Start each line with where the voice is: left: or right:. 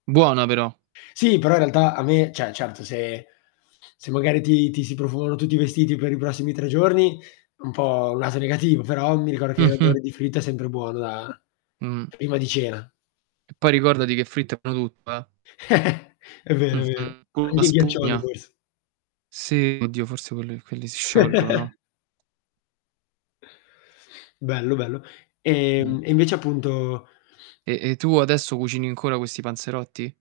right: Buona però.
left: Sì, però in realtà a me cioè certo se se magari ti ti si profumano tutti i vestiti per i prossimi 3 giorni un po' un lato negativo, però mi ricordo che
right: Mh-mh.
left: l'odore di fritto è sempre buono da
right: Mh.
left: prima di cena.
right: Poi ricordati che fritto è buono tutto, eh.
left: È vero, è vero.
right: Mh-mh. Con la
left: Anche i ghiaccioli,
right: spugna.
left: forse.
right: Sì. Oddio, forse quelli quelli si sciolgono, no?
left: Bello, bello.
right: Mh.
left: Ehm, e invece appunto
right: E e tu adesso cucini ancora questi panzerotti?